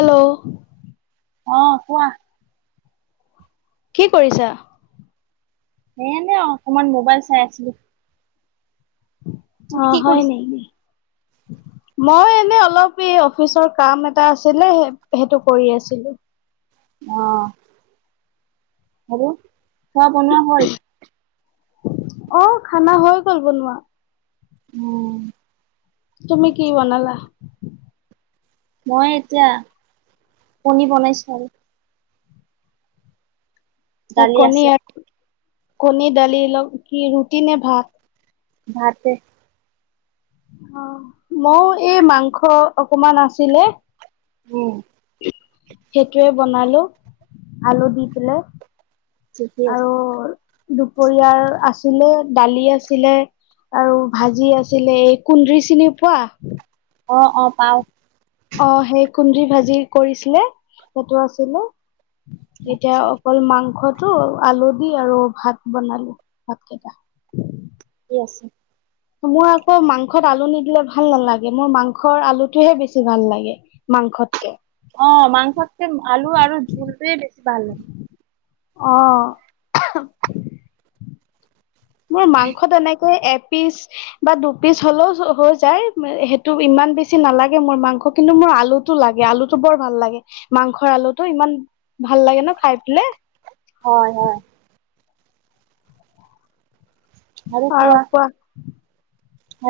Hello. অ', কোৱা। কি কৰিছা? এনে অকনমান মোবাইল চাই আছিলোঁ। কি অ', হয় কৰিছা নেকি? মই এনে অলপ এই অফিচৰ কাম এটা আছিলে সেইটো কৰি আছিলোঁ। অ', আৰু খোৱা বনোৱা হ'ল? অ', খানা হৈ গ'ল বনোৱা। উম। তুমি কি বনালা? মই এতিয়া কণী বনাইছোঁ আৰু। দালি কণী আছে আৰু--কণী দালি লগ, কি ৰুটি নে ভাত? ভাতে। অ', মইও এই মাংস অকমান আছিলে। উম। সেইটোৱে বনালো, আলু দি পাই। ঠিকে আছে। দুপৰীয়াৰ আছিলে, দালি আছিলে। আৰু ভাজি আছিলে এই কুন্দ্ৰি চিনি পোৱা? অ', অ', পাওঁ। অ', সেই কুন্দ্ৰিৰ ভাজি কৰিছিলে, সেইটো আছিলে। এতিয়া আচ্ছা অকল মাংসত হেতু আলু দি আৰু ভাত বনালো ভাত কেইটা। ঠিকে আছে। মই আকৌ মাংসত আলু নিদিলে ভাল নালাগে মোৰ মাংসৰ আলুটোহে বেছি ভাল লাগে। মাংসত কে। অ', মাংসত কেই আলু আৰু জঝুলটোৱে বেছি ভাল লাগে। অ'। মাংসত এনেকৈ এপিচ বা দুপিচ হলেও হৈ যায় সেইটো ইমান বেছি নালাগে মোৰ মাংস কিন্তু মোৰ আলু লাগে আলুটো বৰ ভাল লাগে মাংসৰ আলুতটো ইমান ভাল লাগে ন খাই পেলাই? হয়-হয়। আৰু কোৱা,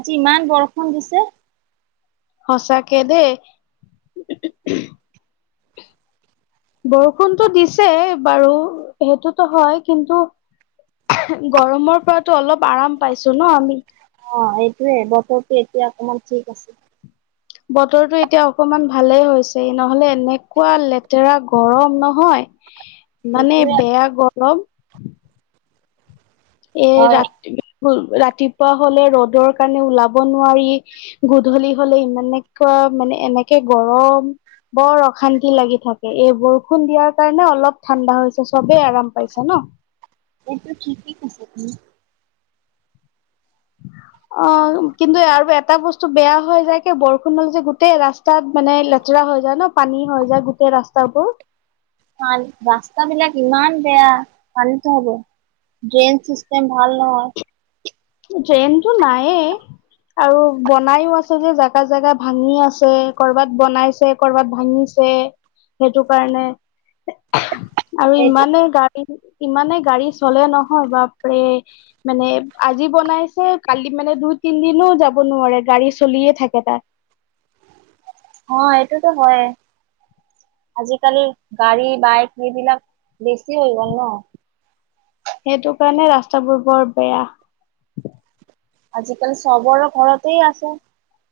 আজি ইমান বৰষুণ দিছে। সঁচাকে ডেই। বৰষুণতটো দিছে বাৰু সেইটোতো হয় কিন্তু গৰমৰ পৰাতো অলপ আৰাম পাইছোঁ ন আমি। অ', এইটোয়ে বতৰটো এতিয়া অকমান ঠিক আছে। বতৰটো এতিয়া অকমান ভালেই হৈছে নহলে এনেকুৱা লেতেৰা গৰম নহয়। ইমানে সেইটোয়ে বেয়া গৰম। এ হয় ৰা ৰাতিপুৱা হলে ৰ'দৰ কাৰণে ওলাব নোৱাৰি গধূলি হলে ইমান এনেকুৱা মানে এনেকে গৰম। বৰ অশান্তি লাগি থাকে এই বৰষুণ দিয়াৰ কাৰণে অলপ ঠাণ্ডা হৈছে চবেই আৰাম পাইছে ন? এইটো কি-কি [unintelligible] [inaudible] অ', কিন্তু আৰু এটা বস্তু বেয়া হৈ যায় কি বৰষুণ হল যে গোটেই ৰাস্তাত মানে লেতেৰা হৈ যায় ন? পানী হৈ যায় গোটেই ৰাস্তাবোৰ। ৰাস্তাবিলাক ইমান বেয়া পানীতো হ'ব। ড্ৰেইন চিষ্টেম ভাল নহয়। ড্ৰেইন টো নাইয়ে। আৰু বনাইও আছে যে জেগা-জেগা ভাঙি আছে কৰবাত বনাইছে কৰবাত ভাঙিছে। সেইটো কাৰণে। আৰু এই ইমানে গাড়ী ইমানে গাড়ী চলে নহয় বাপৰে, মানে আজি বনাইছে কালি মানে দুই তিনদিনো যাব নোৱাৰে গাড়ী চলিয়ে থাকে তাত। অ', এইটোতো হয়। আজিকালি গাড়ী বাইক এইবিলাক বেছি হৈ গ'ল ন? সেইটো কাৰণে ৰাস্তাবোৰ বৰ বেয়া। আজিকালি চবৰে ঘৰতেই আছে।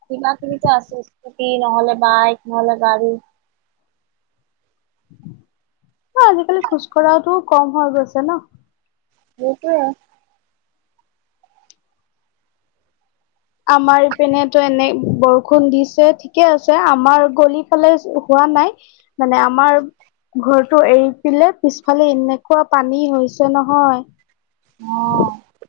কিবা কিবিটো আছে স্কুটি নহলে বাইক নহলে গাড়ী। অ', আজিকালি খোজকঢ়াটোউ কম হৈ গৈছে ন। সেইটোৱে। আমাৰ ইপিনেতো এনে বৰষুণ দিছে ঠিকে আছে আমাৰ গলি ফালে হোৱা নাই। মানে আমাৰ ঘৰটো এৰি পিলে পিছফালে এনেকুৱা পানী হৈছে নহয়। অ',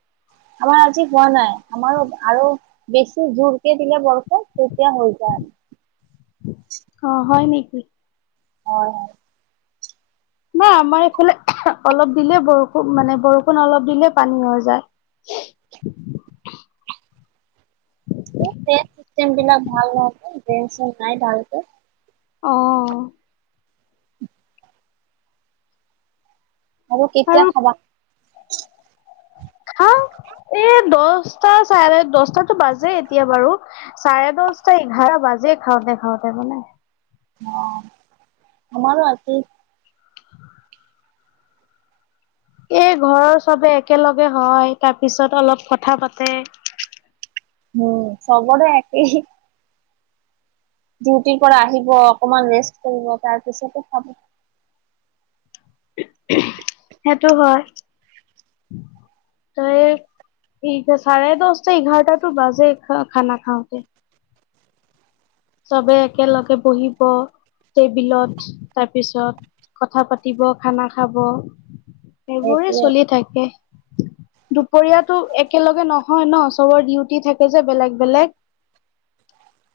আমাৰ আজি হোৱা নাই। আমাৰো আৰু বেছি জোৰ কে দিলে বৰফ তেতিয়া হৈ যাই। অ', হয় নেকি? হয়। নাই আমাৰ এইফালে অলপ দিলে বৰষুণ মানে বৰষুণ অলপ দিলে পানী হৈ যায়। ড্ৰেইন চিষ্টেম বিলাক ভাল নহয় যে, ড্ৰেইন শ্ৰেণ নাই ভালকে। অ', অ'। আৰু কেতিয়া খাবা? খাওঁ। এ দহটা চাৰে দহটাটো বাজে এতিয়া বাৰু। চাৰে দহটা এঘাৰ বাজে খাওঁতে-খাওঁতে মানে। অ', আমাৰো আজি এই ঘৰৰ চবে একেলগে হয় তাৰপিছত অলপ কথা পাতে। উম, চবৰে একেই। ডিউটিৰ পৰা আহিব অকমান ৰেষ্ট কৰিব তাৰ পিছতো খাব। সেইটো হয়, ত এই চাৰে দহটা এঘাৰটাটো বাজে খ খানা খাওঁতে। চবে একেলগে বহিব। টেবিলত তাৰপিছত কথা পাতিব খানা খাব। সেইবোৰে সেইটোৱে চলি থাকে। দুপৰীয়াতো একেলগে নহয় ন, চবৰ ডিউটি থাকে যে বেলেগ-বেলেগ।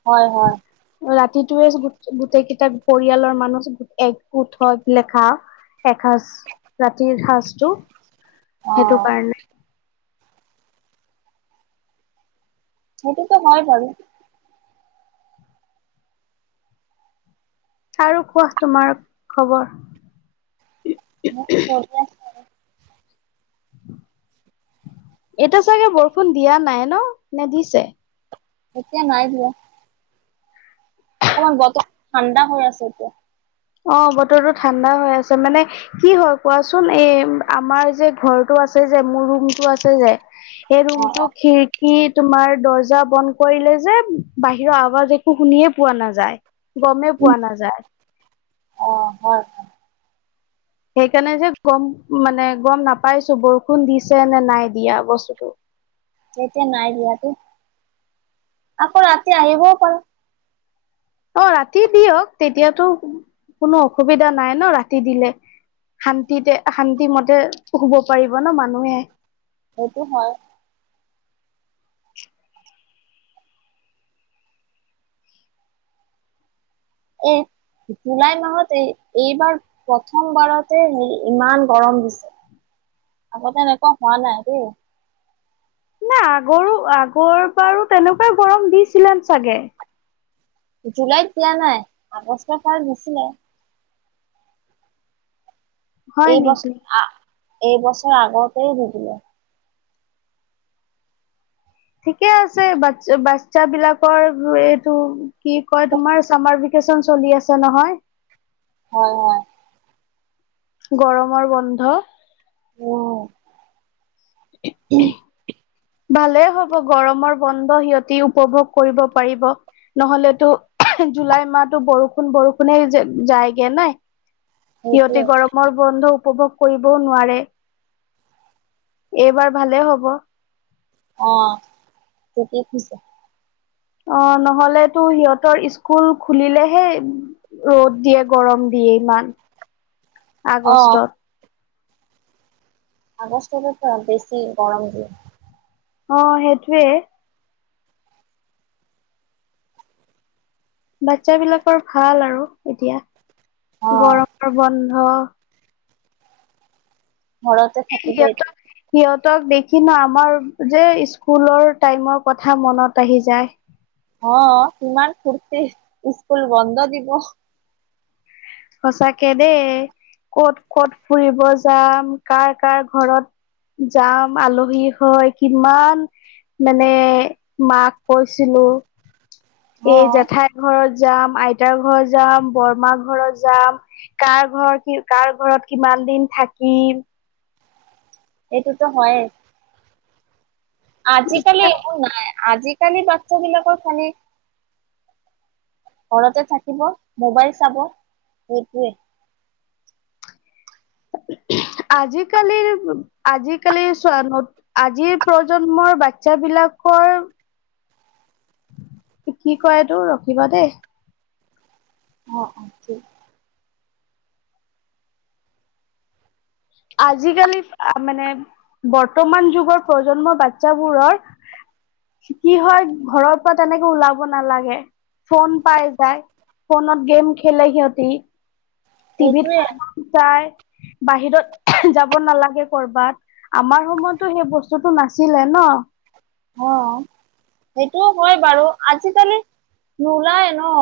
হয়-হয়। ৰাতিটোয়ে যি গোটেই কেইটা পৰিয়ালৰ মানুহ একগোট হয় পিলে খাওঁ। এসাঁজ, ৰাতিৰ সজটো অ সেইটো কাৰণে। সেইটোতো হয় বাৰু। আৰু কোৱা তোমাৰ খবৰ? মুৰ চলি আছে। আৰু এতি চাগে বৰষুণ দিয়া নাই ন নে দিছে? এতিয়া নাই দিয়া। অকণমান বতৰটো ঠাণ্ডা হৈ আছে এতিয়া। অ', বতৰটো ঠাণ্ডা হৈ আছে মানে কি হয় কোৱাচোন এই আমাৰ যে ঘৰটো আছে যে মোৰ ৰুমটো আছে যে? এই ৰৰুমটো অ খি স তোমাৰ দৰ্জা বন্ধ কৰিলে যে বাহিৰৰ আৱাজ একো শুনিয়ে পোৱা নাযায়। গমেই পোৱা নাযায়। অ', হয়। সেইকাৰণে যে গম মানে গম নেপাইছোঁ বৰষুণ দিছে নে নাই দিয়া বস্তুতটো। এতিয়া নাইদিয়া দে আকৌ ৰাতি আহিবও পাৰে। অ', ৰাতি দিয়ক, তেতিয়াতো কোনো অসুবিধা নাই ন ৰাতি দিলে। শান্তিতে শান্তি মতে শুব পাৰিব ন মানুহে। সেইটো হয়। এই জুলাই মাহত এই এইবাৰ প্ৰথমবাৰতে হে ইমান গৰম দিছে। আগতে এনেকুৱা হোৱা নাই দেই। নাই আগৰো আগৰ বাৰো তেনেকুৱাই গৰম দিছিলে চাগে? জুলাইত দিয়া নাই আগষ্টৰপা দিছিলে। হয় নেকি? এইবছৰ আ এইবছৰ আগতে দি দিলে। ঠিকে আছে বাচ্ছা-বাচ্ছা বিলাকৰ এইটো কি কয় তোমাৰ চামাৰ বি ভাকেচন চলি আছে নহয়। হয়-হয়। গৰমৰ বন্ধ। উম [unintelligible] ভালেই হব গৰমৰ বন্ধ সিহতি উপভোগ কৰিব পাৰিব। নহ'লেতো জুলাই মাহতো বৰষুণ-বৰষুণে যায়গে নে। সিহঁতে সেইটোৱে গৰব ৰ বন্ধ উপভোগ কৰিবও নোৱাৰে, এইবাৰ ভালে হ'ব। অ', ঠিকে কৈছা। অ', নহলে তো সিহঁতৰ স্কুল খুলিলেহে ৰ'দ দিয়ে গৰম দিয়ে ইমান অ আগষ্টত। আগষ্টৰো [unintelligible] বছি গৰম দিয়ে। অ', সেইটোৱে। বাচ্ছা বিলাকৰ ভাল আৰু অ এতিয়া গৰৰ বন্ধ। ঘৰতে থাকিব সিহঁতক এতিয়া। সিহঁতক দেখি ন আমাৰ যে স্কুলৰ টাইমৰ কথা মনত আহি যায়। অ', ইমান ফূৰ্তি স্কুল বন্ধ দিব। সচাকে দেই ক'ত-ক'ত ফুৰিব যাম, কাৰ-কাৰ ঘৰত যাম আলহী হৈ কিমান মানে মাক কৈছিলোঁ। এই জেঠাইৰ ঘৰত যাম, আইতাৰ ঘৰত যাম, বৰমাৰ ঘৰত যাম কাৰ ঘৰ কি কাৰ ঘৰত কিমান দিন থাকিম। এইটোতো হৈয়ে। আজিকালি একো নাই, আজিকালি বাচ্ছা বিলাকক আমি ঘৰতে থাকিব, মোবাইল চাব, সেইটোৱে। আজিকালিৰ আজিকালি চোৱা আজিৰ প্ৰজন্মৰ বাচ্ছাবিলাকৰ কি কয় এইটো, ৰখিবা দেই। অ, অ', ঠিক আজিকালি আ মানে বৰ্তমান যুগৰ প্ৰজন্মৰ বাচ্ছাবোৰৰ কি হয় ঘৰৰ পৰা তেনেকে ওলাব নালাগে, ফোন পাই যায়। ফোনত গেম খেলে সিহঁতি। টিভিত সেইটোৱে চাই বাহিৰত যাব নালাগে ক'ৰবাত। আমাৰ সময়ততো সেই বস্তুটো নাছিলে ন। অ [inaudible] সেইটোও হয় বাৰু, আজিকালি নোলায় ন।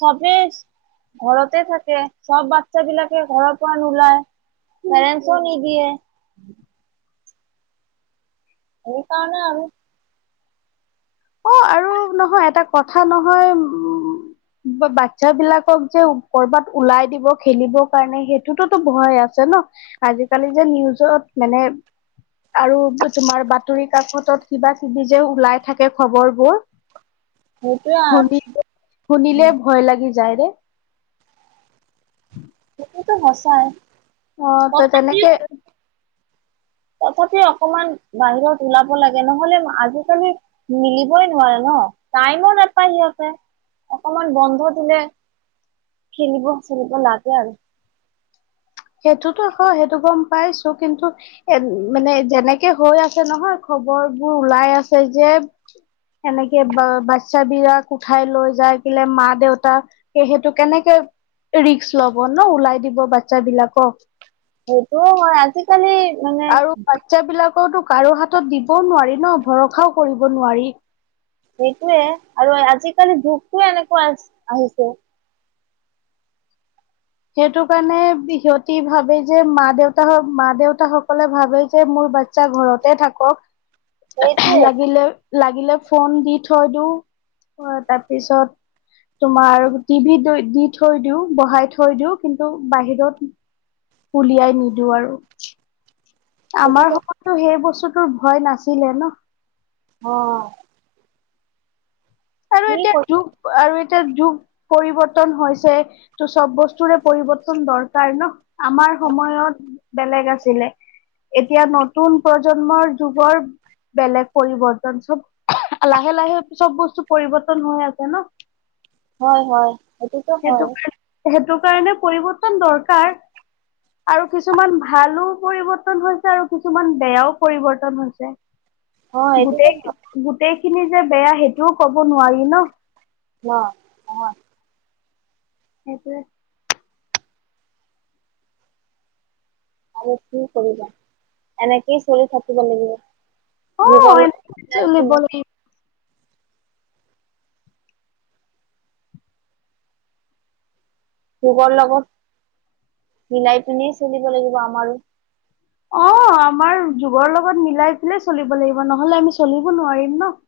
চবেই ঘৰতে থাকে, চব বাচ্ছাবিলাকে ঘৰৰ পৰা নোলায়। পেৰেঞ্চও নিদিয়ে। সেইকাৰণে আমি অ', আৰু নহয় এটা কথা নহয় উম ব বাচ্ছা বিলাকক যে কৰ'বাত ওলাই দিব খেলিবৰ কাৰণে, সেইটোটো ভয় আছে ন। আজিকালি যে নিউজত মানে আৰু তোমাৰ বাতৰি কাকতত কিবা কিবি যে ওলাই থাক কে খবৰবোৰ, সেইটোৱে আৰু শুনি শুনিলে ভয় লাগি যায় ৰে। সেইটোতো সঁচা। অ', ত' তেনেকে তথাপিও অকমান বাহিৰত ওলাব লাগে, নহ'লে আজিকালি মিলিবই নোৱাৰে ন, টাইমো নাপায় সিহঁতে। অকমান বন্ধ দিলে, খেলিব চেলিব লাগে আৰু। সেইটোতো হয়, সেইটো গম পাইছো, কিন্তু এ মানে যেনেকে হৈ আছে নহয়, খবৰবোৰ ওলাই আছে যে এনেকে বা বাচ্ছাবিলাক উঠাই লৈ যাই কেলে মা দেউতাক সেই সেইটো কেনেকে ৰিক্স ল'ব ন, ওলাই দিব বাচ্ছা বিলাকক। সেইটোও হয়, আজি আৰু বাচ্ছাবিলাকওতো কাৰো হাতত দিবও নোৱাৰি ন, ভৰসাও কৰিব নোৱাৰি। সেইটোয়ে আৰু আজিকালি যুগটোৱে এনেকুৱা আহি আহিছে। সেইটো কাৰণে সিহঁতি ভাবে যে মা দেউতা হওঁক মা দেউতা সকলে ভাবে যে মোৰ বা বাচ্ছা ঘৰতে থাকক সেইটোয়ে লাগিলে। লাগিলে ফোন দি থৈ দিওঁ, তাৰপিছত তোমাৰ টিভিত দি থৈ দিওঁ বহাই থৈ দিওঁ, কিন্তু বাহিৰত উলিয়াই নিদো আৰু। আমাৰ সেইটোতো সময়ততো সেই বস্তুটোৰ ভয় নাছিলে ন। অ'। আৰু কি এতিয়া কৰি যুগ আৰু এতিয়া যুগ পৰিৱৰ্তন হৈছে। ত' চব বস্তুৰে পৰিৱৰ্তন দৰকাৰ ন, আমাৰ সময়ত বেলেগ আছিলে। এতিয়া নতুন প্ৰজন্মৰ যুগৰ বেলেগ পৰিবৰ্তন চব, লাহে- লাহে চব বস্তু পৰিৱৰ্তন হৈ আছে ন। হয়-হয়। সেইটো কাৰ, সেইটো কাৰণে পৰিৱৰ্তন দৰকাৰ। আৰু কিছুমান ভালো পৰিৱৰ্তন হৈছে আৰু কিছুমান বেয়াও পৰিৱৰ্তন হৈছে। অ এইটোতো গোটেই হয় গোটেইখিনি যে বেয়া সেইটোও কব নোৱাৰি ন? ন, নহয়। সেইটোৱে। আৰু কি কৰিবা, এনেকেই চলি থাকিব লাগিব। ভূগল অ', [inaudible] এনেকে চলিব লাগিব। যুগৰ লগত মিলাই কিনিয়ে চলিব লাগিব আমাৰো। অ', আমাৰ যুগৰ লগত মিলাই পেলাই চলিব লাগিব। নহলে আমি চলিব নোৱাৰিম ন? [unintelligible]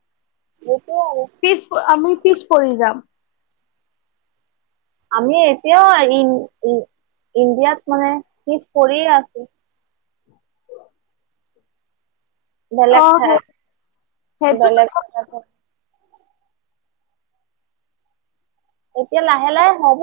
সেইটোৱে আৰু। পিছ আমি পিছ পৰি যাম। আমি এতিয়াও ইণ্ডি-ইণ্ডিয়াত মানে পিছ পৰিয়ে আছোঁ। বেলেগ অ', সেই ঠাইত, সেইটো বেলেগ ঠাই এতিয়া লাহে-লাহে হ'ব